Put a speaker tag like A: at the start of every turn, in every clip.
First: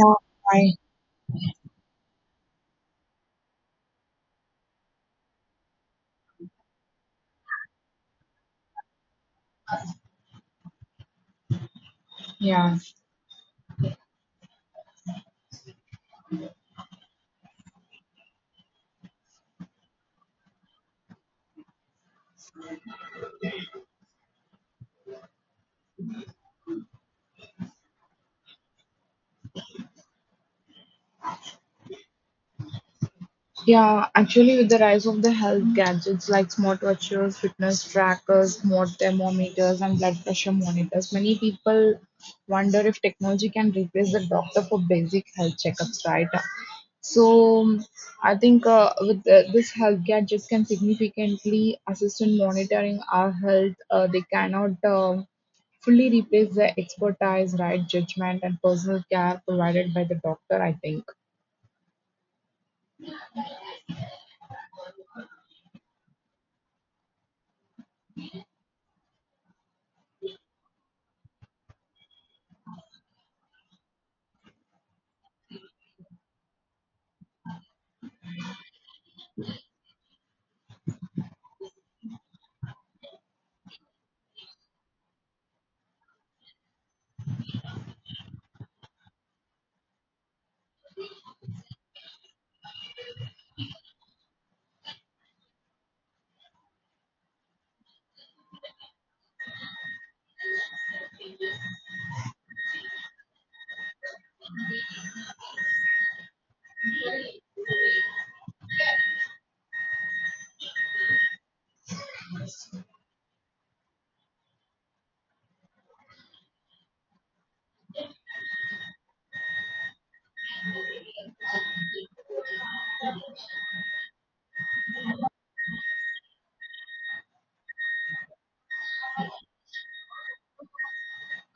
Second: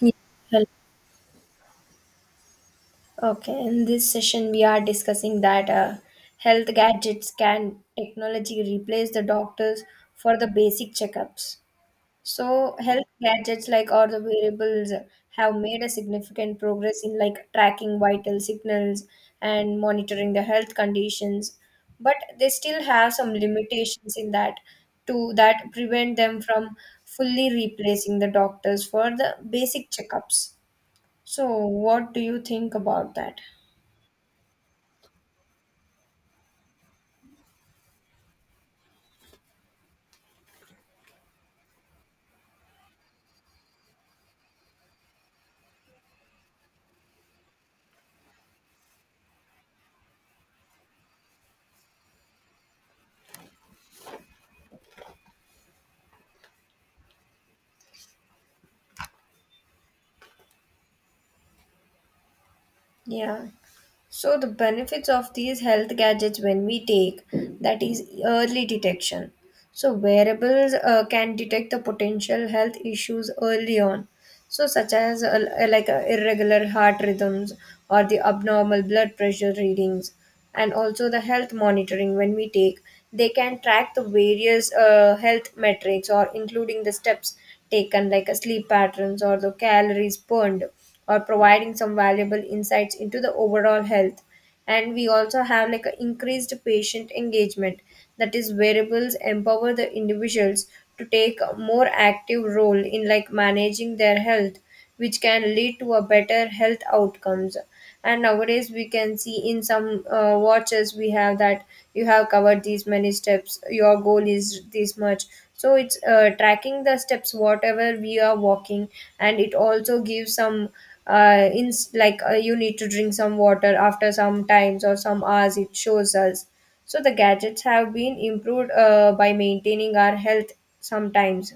A: Yeah, hello.
B: I
A: Okay, in this session, we are discussing that health gadgets, can technology replace the doctors for the basic checkups. So,
B: yeah.
A: health gadgets like or the wearables have made a significant progress in like tracking vital signals and monitoring the health conditions, but they still have some limitations in that to that prevent them from fully replacing the doctors for the basic checkups. So, what do you think about that?
B: Yeah, actually with the rise of the health gadgets like smartwatches, fitness trackers, smart thermometers and blood pressure monitors, many people wonder if technology can replace the doctor for basic health checkups, right? So I think with this health gadgets can significantly assist in monitoring our health. They cannot fully replace the expertise, right, judgment and personal care provided by the doctor, I think.
A: Yeah. So, the benefits of these health gadgets when we take, that is early detection. So, wearables can detect the potential health issues early on. So, such as irregular heart rhythms or the abnormal blood pressure readings, and also the health monitoring when we take, they can track the various health metrics or including the steps taken, like sleep patterns or the calories burned, or providing some valuable insights into the overall health. And we also have like a increased patient engagement, that is, variables empower the individuals to take a more active role in like managing their health, which can lead to a better health outcomes. And nowadays we can see in some watches we have that you have covered these many steps, your goal is this much, so it's tracking the steps whatever we are walking. And it also gives some in like you need to drink some water after some times or some hours, it shows us. So the gadgets have been improved by maintaining our health sometimes.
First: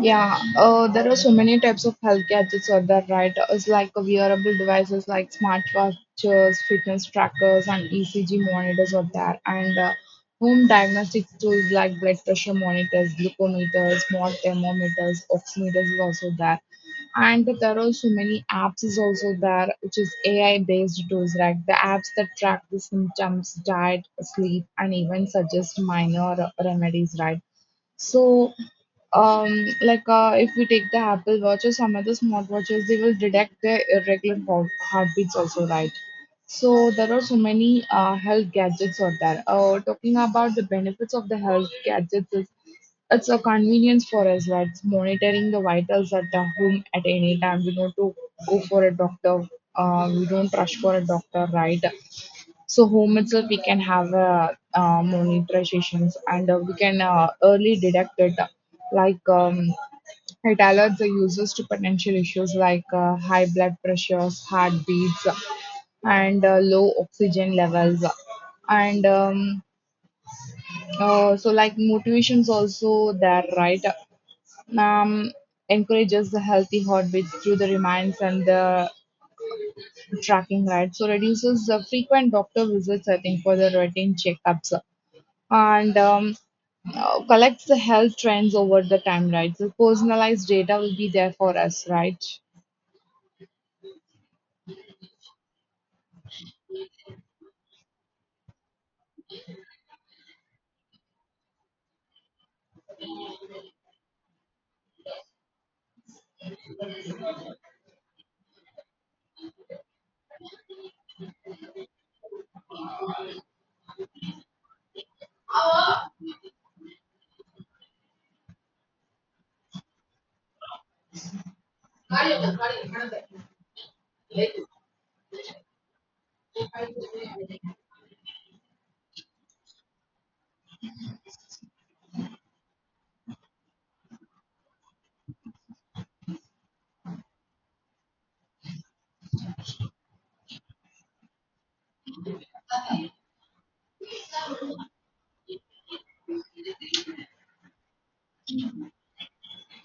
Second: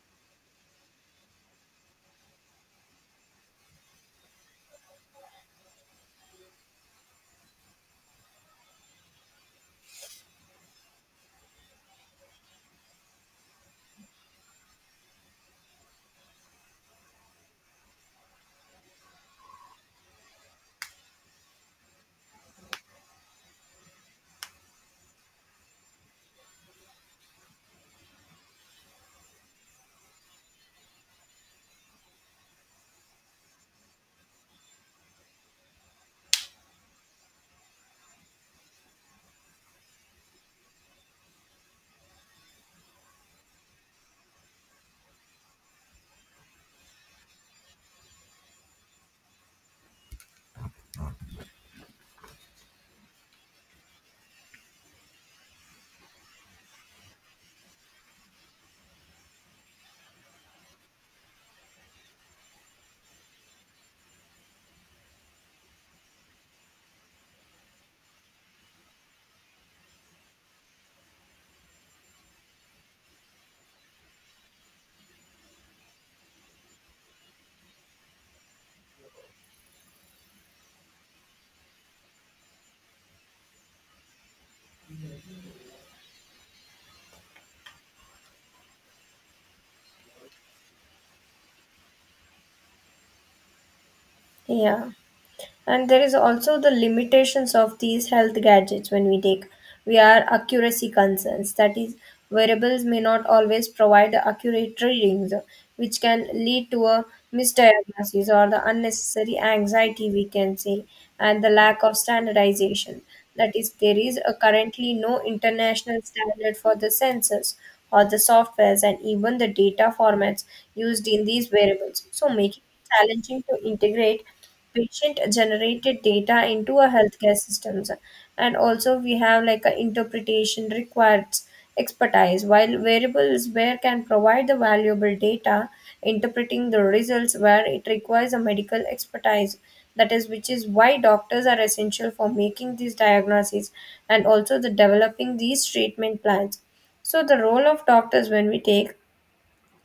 B: Yeah, there are so many types of health gadgets out there, right? It's like wearable devices like smartwatches, fitness trackers, and ECG monitors out there, and home diagnostic tools like blood pressure monitors, glucometers, smart thermometers, oximeters is also there, and there are so many apps is also there, which is AI based tools, right? The apps that track the symptoms, diet, sleep, and even suggest minor remedies, right? So um if we take the Apple Watch or some other smartwatches, they will detect their irregular heartbeats also, right? So there are so many health gadgets out there. Talking about the benefits of the health gadgets is it's a convenience for us, right? It's monitoring the vitals at the home at any time. We don't to go for a doctor, we don't rush for a doctor, right? So home itself, we can have monitor sessions, and we can early detect it. Like it alerts the users to potential issues like high blood pressures, heartbeats, and low oxygen levels. And like motivations also there, right? Um, Encourages the healthy heartbeats through the reminds and the tracking, right? So reduces the frequent doctor visits, I think, for the routine checkups and collects the health trends over the time, right? So personalized data will be there for us, right?
A: Yeah. And there is also the limitations of these health gadgets when we take, we are accuracy concerns, that is wearables may not always provide accurate readings which can lead to a misdiagnosis or the unnecessary anxiety, we can say. And the lack of standardization, that is there is a currently no international standard for the sensors or the softwares and even the data formats used in these wearables, so making it challenging to integrate patient generated data into a healthcare systems. And also we have like a interpretation requires expertise, while variables where can provide the valuable data, interpreting the results where it requires a medical expertise, that is which is why doctors are essential for making these diagnoses and also the developing these treatment plans. So the role of doctors when we take,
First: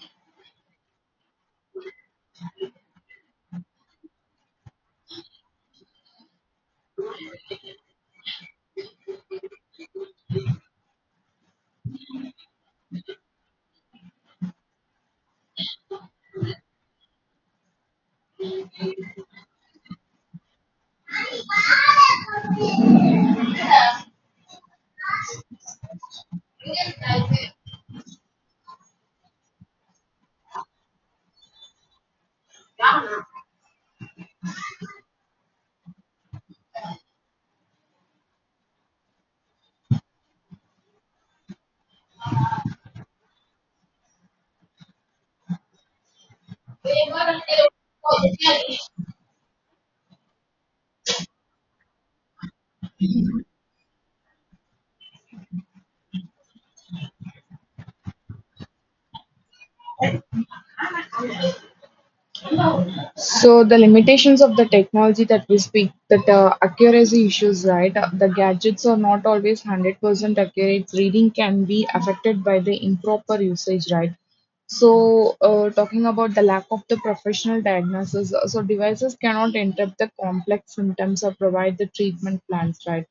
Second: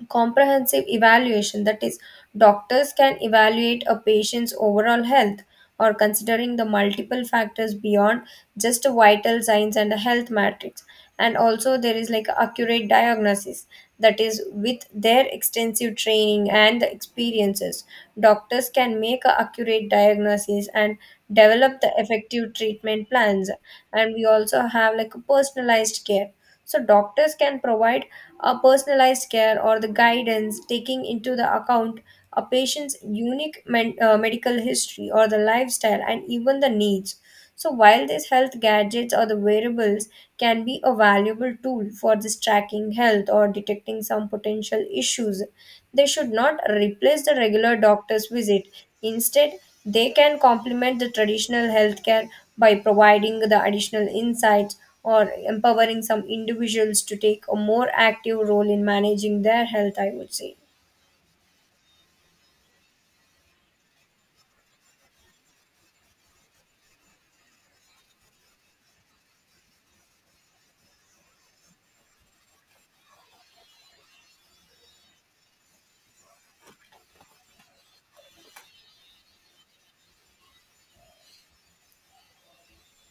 A: comprehensive evaluation, that is doctors can evaluate a patient's overall health or considering the multiple factors beyond just vital signs and a health matrix. And also there is like accurate diagnosis, that is with their extensive training and the experiences, doctors can make a accurate diagnosis and develop the effective treatment plans. And we also have like a personalized care, so doctors can provide a personalized care or the guidance, taking into the account a patient's unique medical history or the lifestyle and even the needs. So, while these health gadgets or the wearables can be a valuable tool for this tracking health or detecting some potential issues, they should not replace the regular doctor's visit. Instead, they can complement the traditional healthcare by providing the additional insights or empowering some individuals to take a more active role in managing their health, I would say.
B: So the limitations of the technology that we speak, that accuracy issues, right? The gadgets are not always 100% accurate. Reading can be affected by the improper usage, right? So, talking about the lack of the professional diagnosis, so devices cannot interrupt the complex symptoms or provide the treatment plans, right?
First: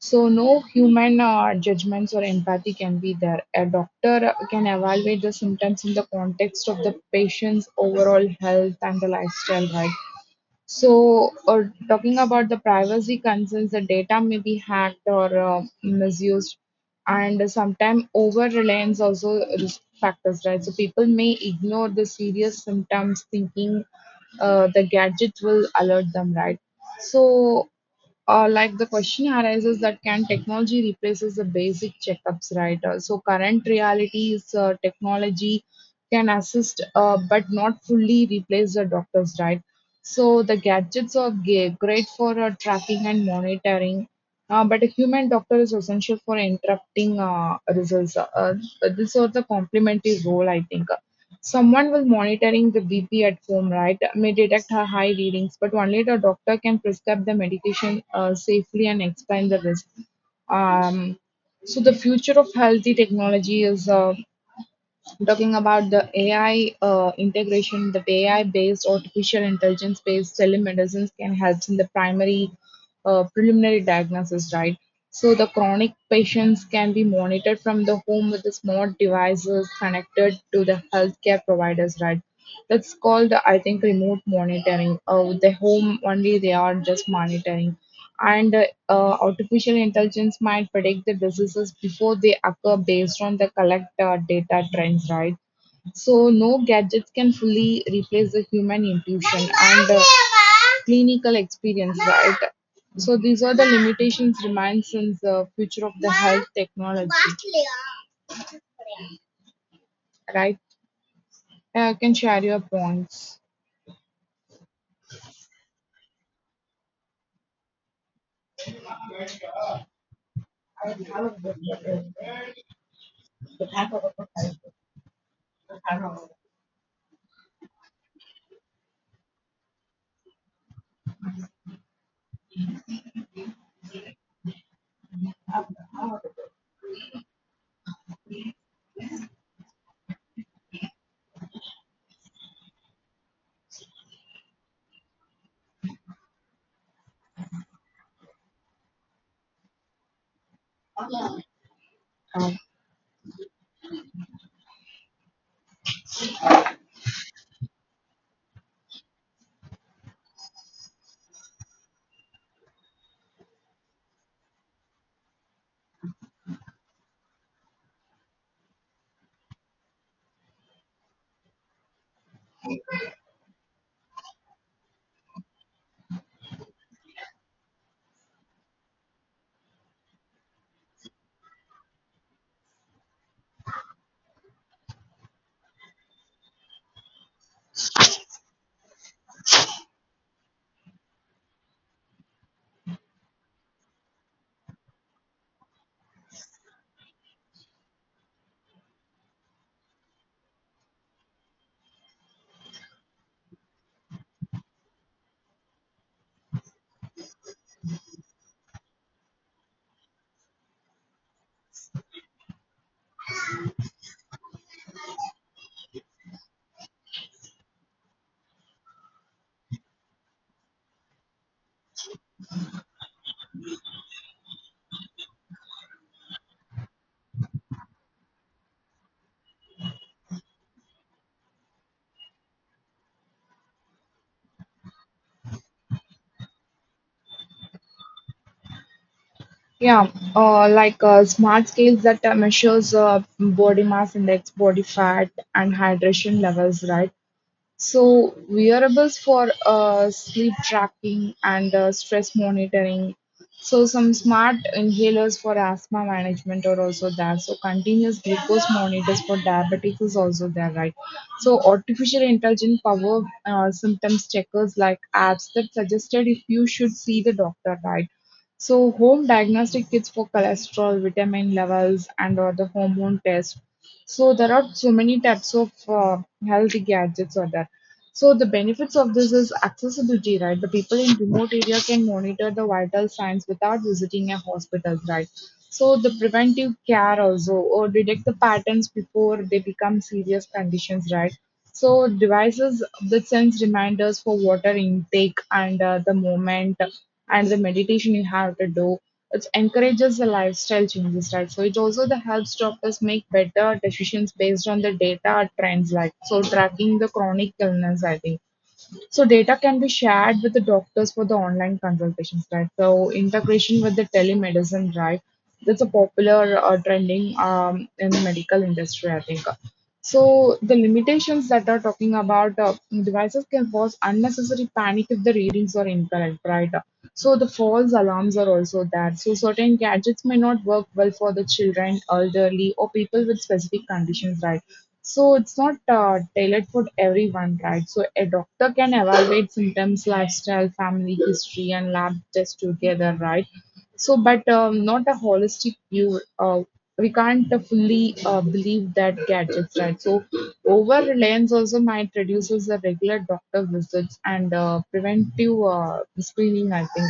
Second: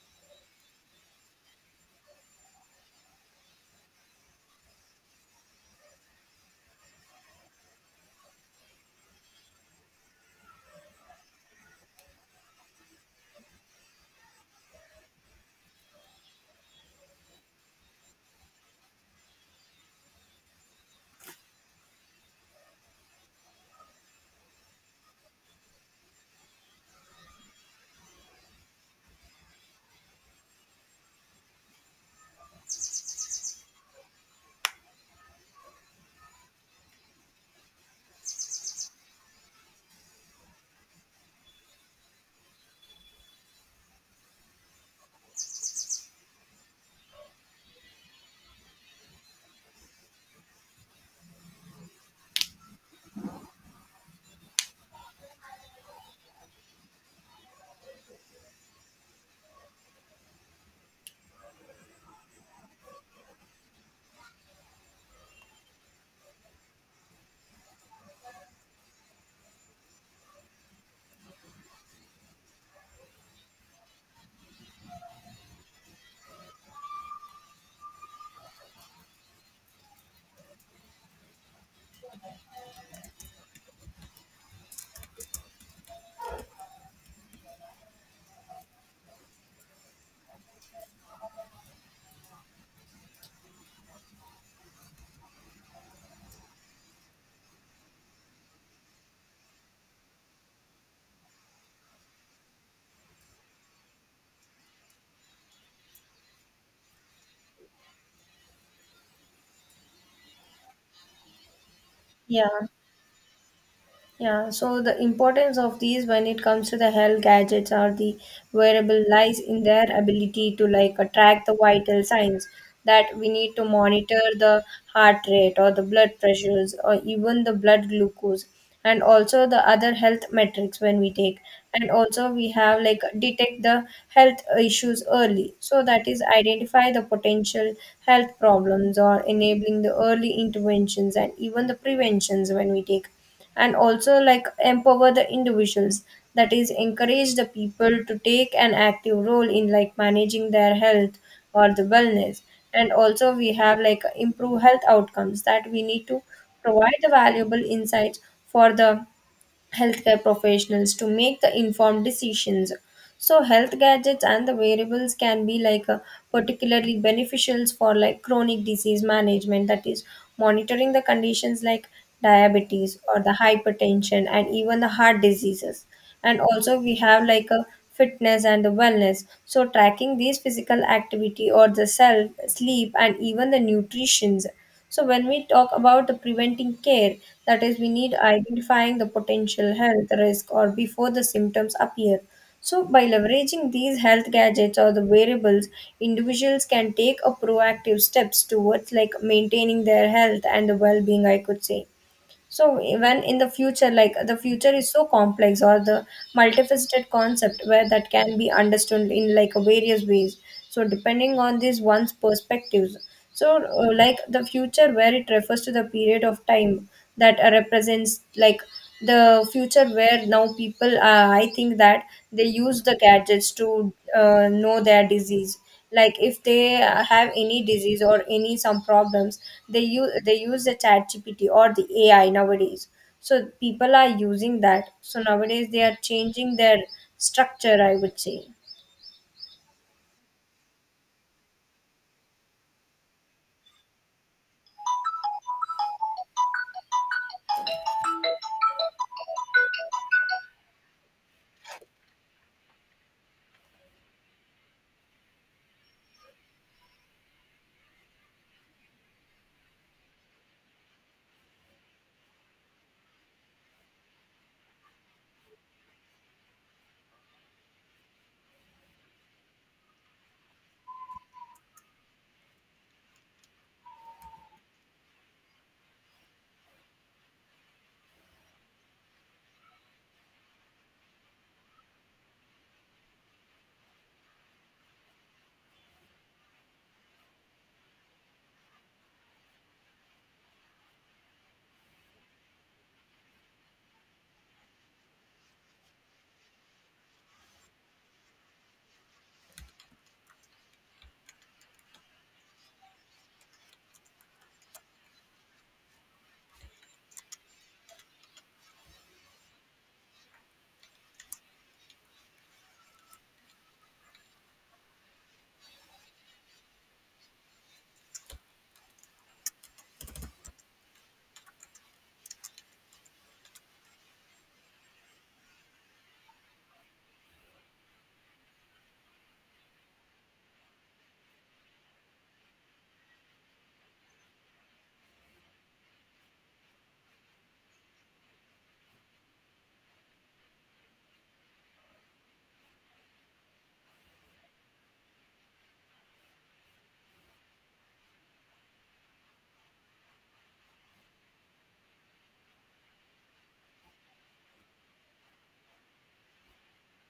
B: So no human judgments or empathy can be there. A doctor can evaluate the symptoms in the context of the patient's overall health and the lifestyle, right? So, or talking about the privacy concerns, the data may be hacked or misused, and sometimes over reliance also risk factors, right? So people may ignore the serious symptoms, thinking the gadget will alert them, right? So like the question arises that can technology replaces the basic checkups, right? So current reality is technology can assist, but not fully replace the doctors, right? So the gadgets are great for tracking and monitoring, but a human doctor is essential for interrupting results. This is the complementary role, I think. Someone will monitoring the BP at home, right, may detect her high readings, but only the doctor can prescribe the medication safely and explain the risk. Um, so the future of healthy technology is I'm talking about the AI integration. The AI based artificial intelligence based telemedicines can help in the primary preliminary diagnosis, right? So the chronic patients can be monitored from the home with the smart devices connected to the healthcare providers, right? That's called, I think, remote monitoring. With the home only, they are just monitoring, and artificial intelligence might predict the diseases before they occur based on the collect data trends, right? So no gadgets can fully replace the human intuition and clinical experience, right? So these are the limitations remain since the future of the health technology, right. Can share your
A: Yeah.
B: points.
A: Yeah, so the importance of these when it comes to the health gadgets or the wearable lies in their ability to like track the vital signs that we need to monitor the heart rate or the blood pressures or even the blood glucose and also the other health metrics when we take. And also we have like detect the health issues early, so that is identify the potential health problems or enabling the early interventions and even the preventions when we take. And also like empower the individuals, that is encourage the people to take an active role in like managing their health or the wellness.
B: Um,
A: And also we have like improve health outcomes, that we need to provide the valuable insights for the healthcare professionals to make the informed decisions. So health gadgets and the variables can be like particularly beneficial for like chronic disease management, that is monitoring the conditions like diabetes or the hypertension and even the heart diseases. And also we have like a fitness and the wellness. So tracking these physical activity or the self sleep and even the nutritions. So when we talk about the preventing care, that is, we need identifying the potential health risk or before the symptoms appear. So by leveraging these health gadgets or the variables, individuals can take a proactive steps towards like maintaining their health and the well-being, I could say. So when in the future, like the future is so complex or the multifaceted concept where that can be understood in like various ways, so depending on this one's perspectives. So like the future where it refers to the period of time that represents like the future where now people I think that they use the gadgets to know their disease, like if they have any disease or any some problems, they use the ChatGPT or the AI nowadays. So people are using that, so nowadays they are changing their structure, I would say.
B: Yeah, like smart scales that measures body mass index, body fat, and hydration levels, right? So wearables for sleep tracking and stress monitoring. So some smart inhalers for asthma management are also there. So continuous glucose monitors for diabetics is also there, right? So artificial intelligent power symptoms checkers like apps that suggested if you should see the doctor, right? So home diagnostic kits for cholesterol, vitamin levels, and or the hormone test. So there are so many types of health gadgets or that. So the benefits of this is accessibility, right? The people in remote area can monitor the vital signs without visiting a hospital, right? So the preventive care also, or detect the patterns before they become serious conditions, right? So devices that sends reminders for water intake and the moment and the meditation you have to do. It encourages the lifestyle changes, right? So it also the helps doctors make better decisions based on the data or trends, like so tracking the chronic illness, I think. So data can be shared with the doctors for the online consultations, right? So integration with the telemedicine, right? That's a popular trending in the medical industry, I think. So the limitations that are talking about devices can cause unnecessary panic if the readings are incorrect, right? So the false alarms are also there. So certain gadgets may not work well for the children, elderly, or people with specific conditions, right? So it's not tailored for everyone, right? So a doctor can evaluate symptoms, lifestyle, family history, and lab tests together, right? So, but not a holistic view. We can't fully believe that gadgets, right? So over reliance also might reduces the regular doctor visits and preventive screening. I think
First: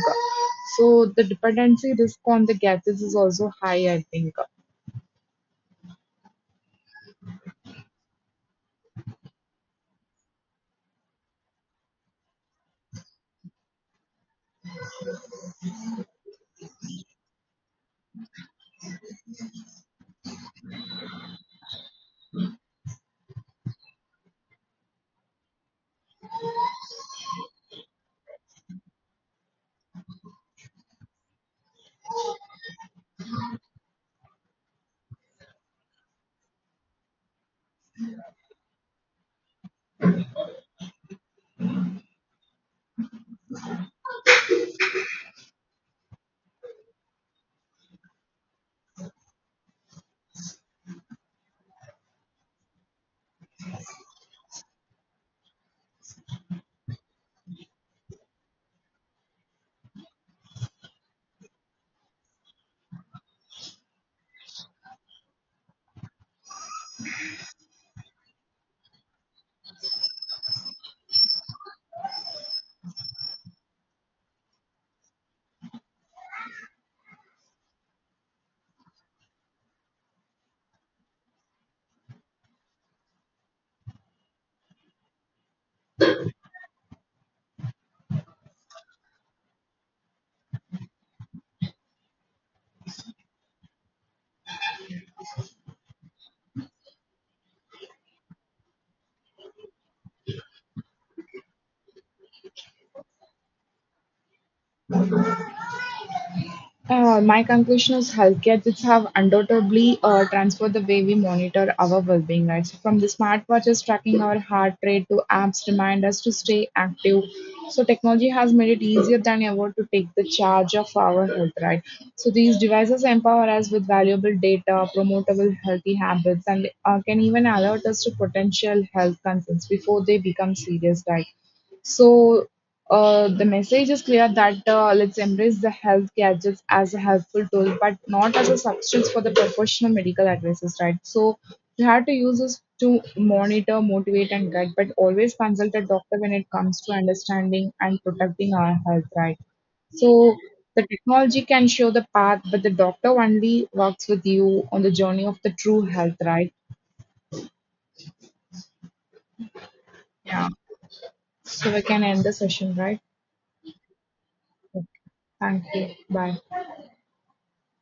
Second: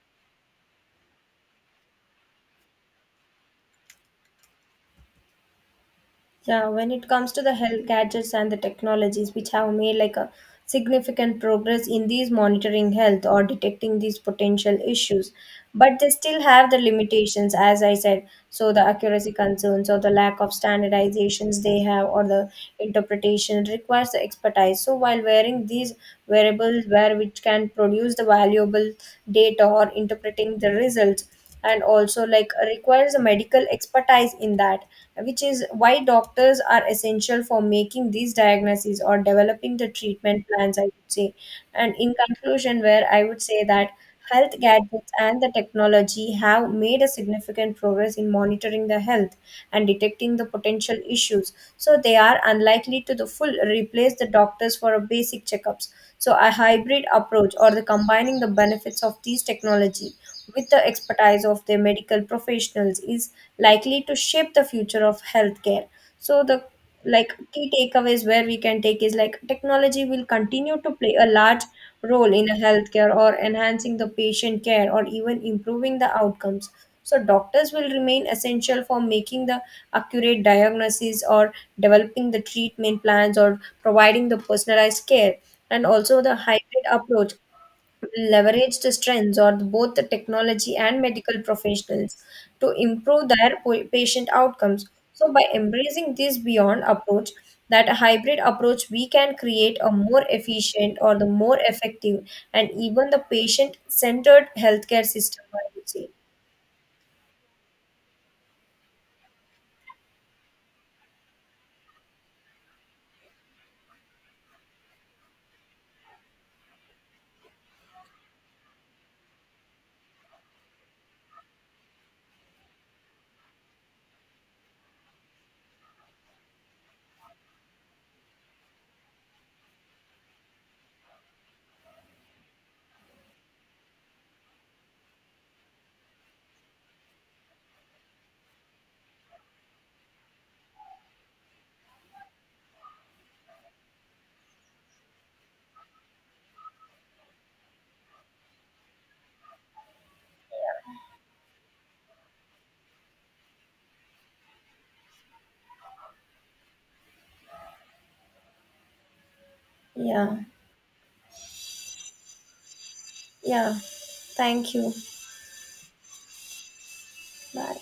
B: so. The dependency risk on the gadgets is also high. I think.
A: Yeah, when it comes to the health gadgets and the technologies which have made like a significant progress in these monitoring health or detecting these potential issues, but they still have the limitations, as I said. So the accuracy concerns or the lack of standardizations they have or the interpretation requires the expertise. So while wearing these wearables where which can produce the valuable data or interpreting the results and also like requires a medical expertise in that, which is why doctors are essential for making these diagnoses or developing the treatment plans, I would say. And in conclusion where I would say that health gadgets and the technology have made a significant progress in monitoring the health and detecting the potential issues, so they are unlikely to the full replace the doctors for a basic checkups. So a hybrid approach or the combining the benefits of these technology with the expertise of the medical professionals is likely to shape the future of healthcare. So the like key takeaways where we can take is like technology will continue to play a large role in a healthcare or enhancing the patient care or even improving the outcomes. So doctors will remain essential for making the accurate diagnosis or developing the treatment plans or providing the personalized care. And also the hybrid approach leverage the strengths of both the technology and medical professionals to improve their patient outcomes. So, by embracing this beyond approach, that hybrid approach, we can create a more efficient or the more effective and even the patient centered healthcare system, I would say.
B: My conclusion is health gadgets have undoubtedly transformed the way we monitor our well-being, right? So from the smartwatches tracking our heart rate to apps remind us to stay active. So technology has made it easier than ever to take the charge of our health, right? So these devices empower us with valuable data, promotable healthy habits, and can even alert us to potential health concerns before they become serious, right? So the message is clear that let's embrace the health gadgets as a helpful tool, but not as a substance for the professional medical advices, right? So you have to use this to monitor, motivate, and guide, but always consult a doctor when it comes to understanding and protecting our health, right? So the technology can show the path, but the doctor only works with you on the journey of the true health, right?
A: Yeah,
B: Yeah. So we can end the session, right?
A: yeah. Thank
B: Okay.
A: you.
B: Thank you. Bye.
A: Bye.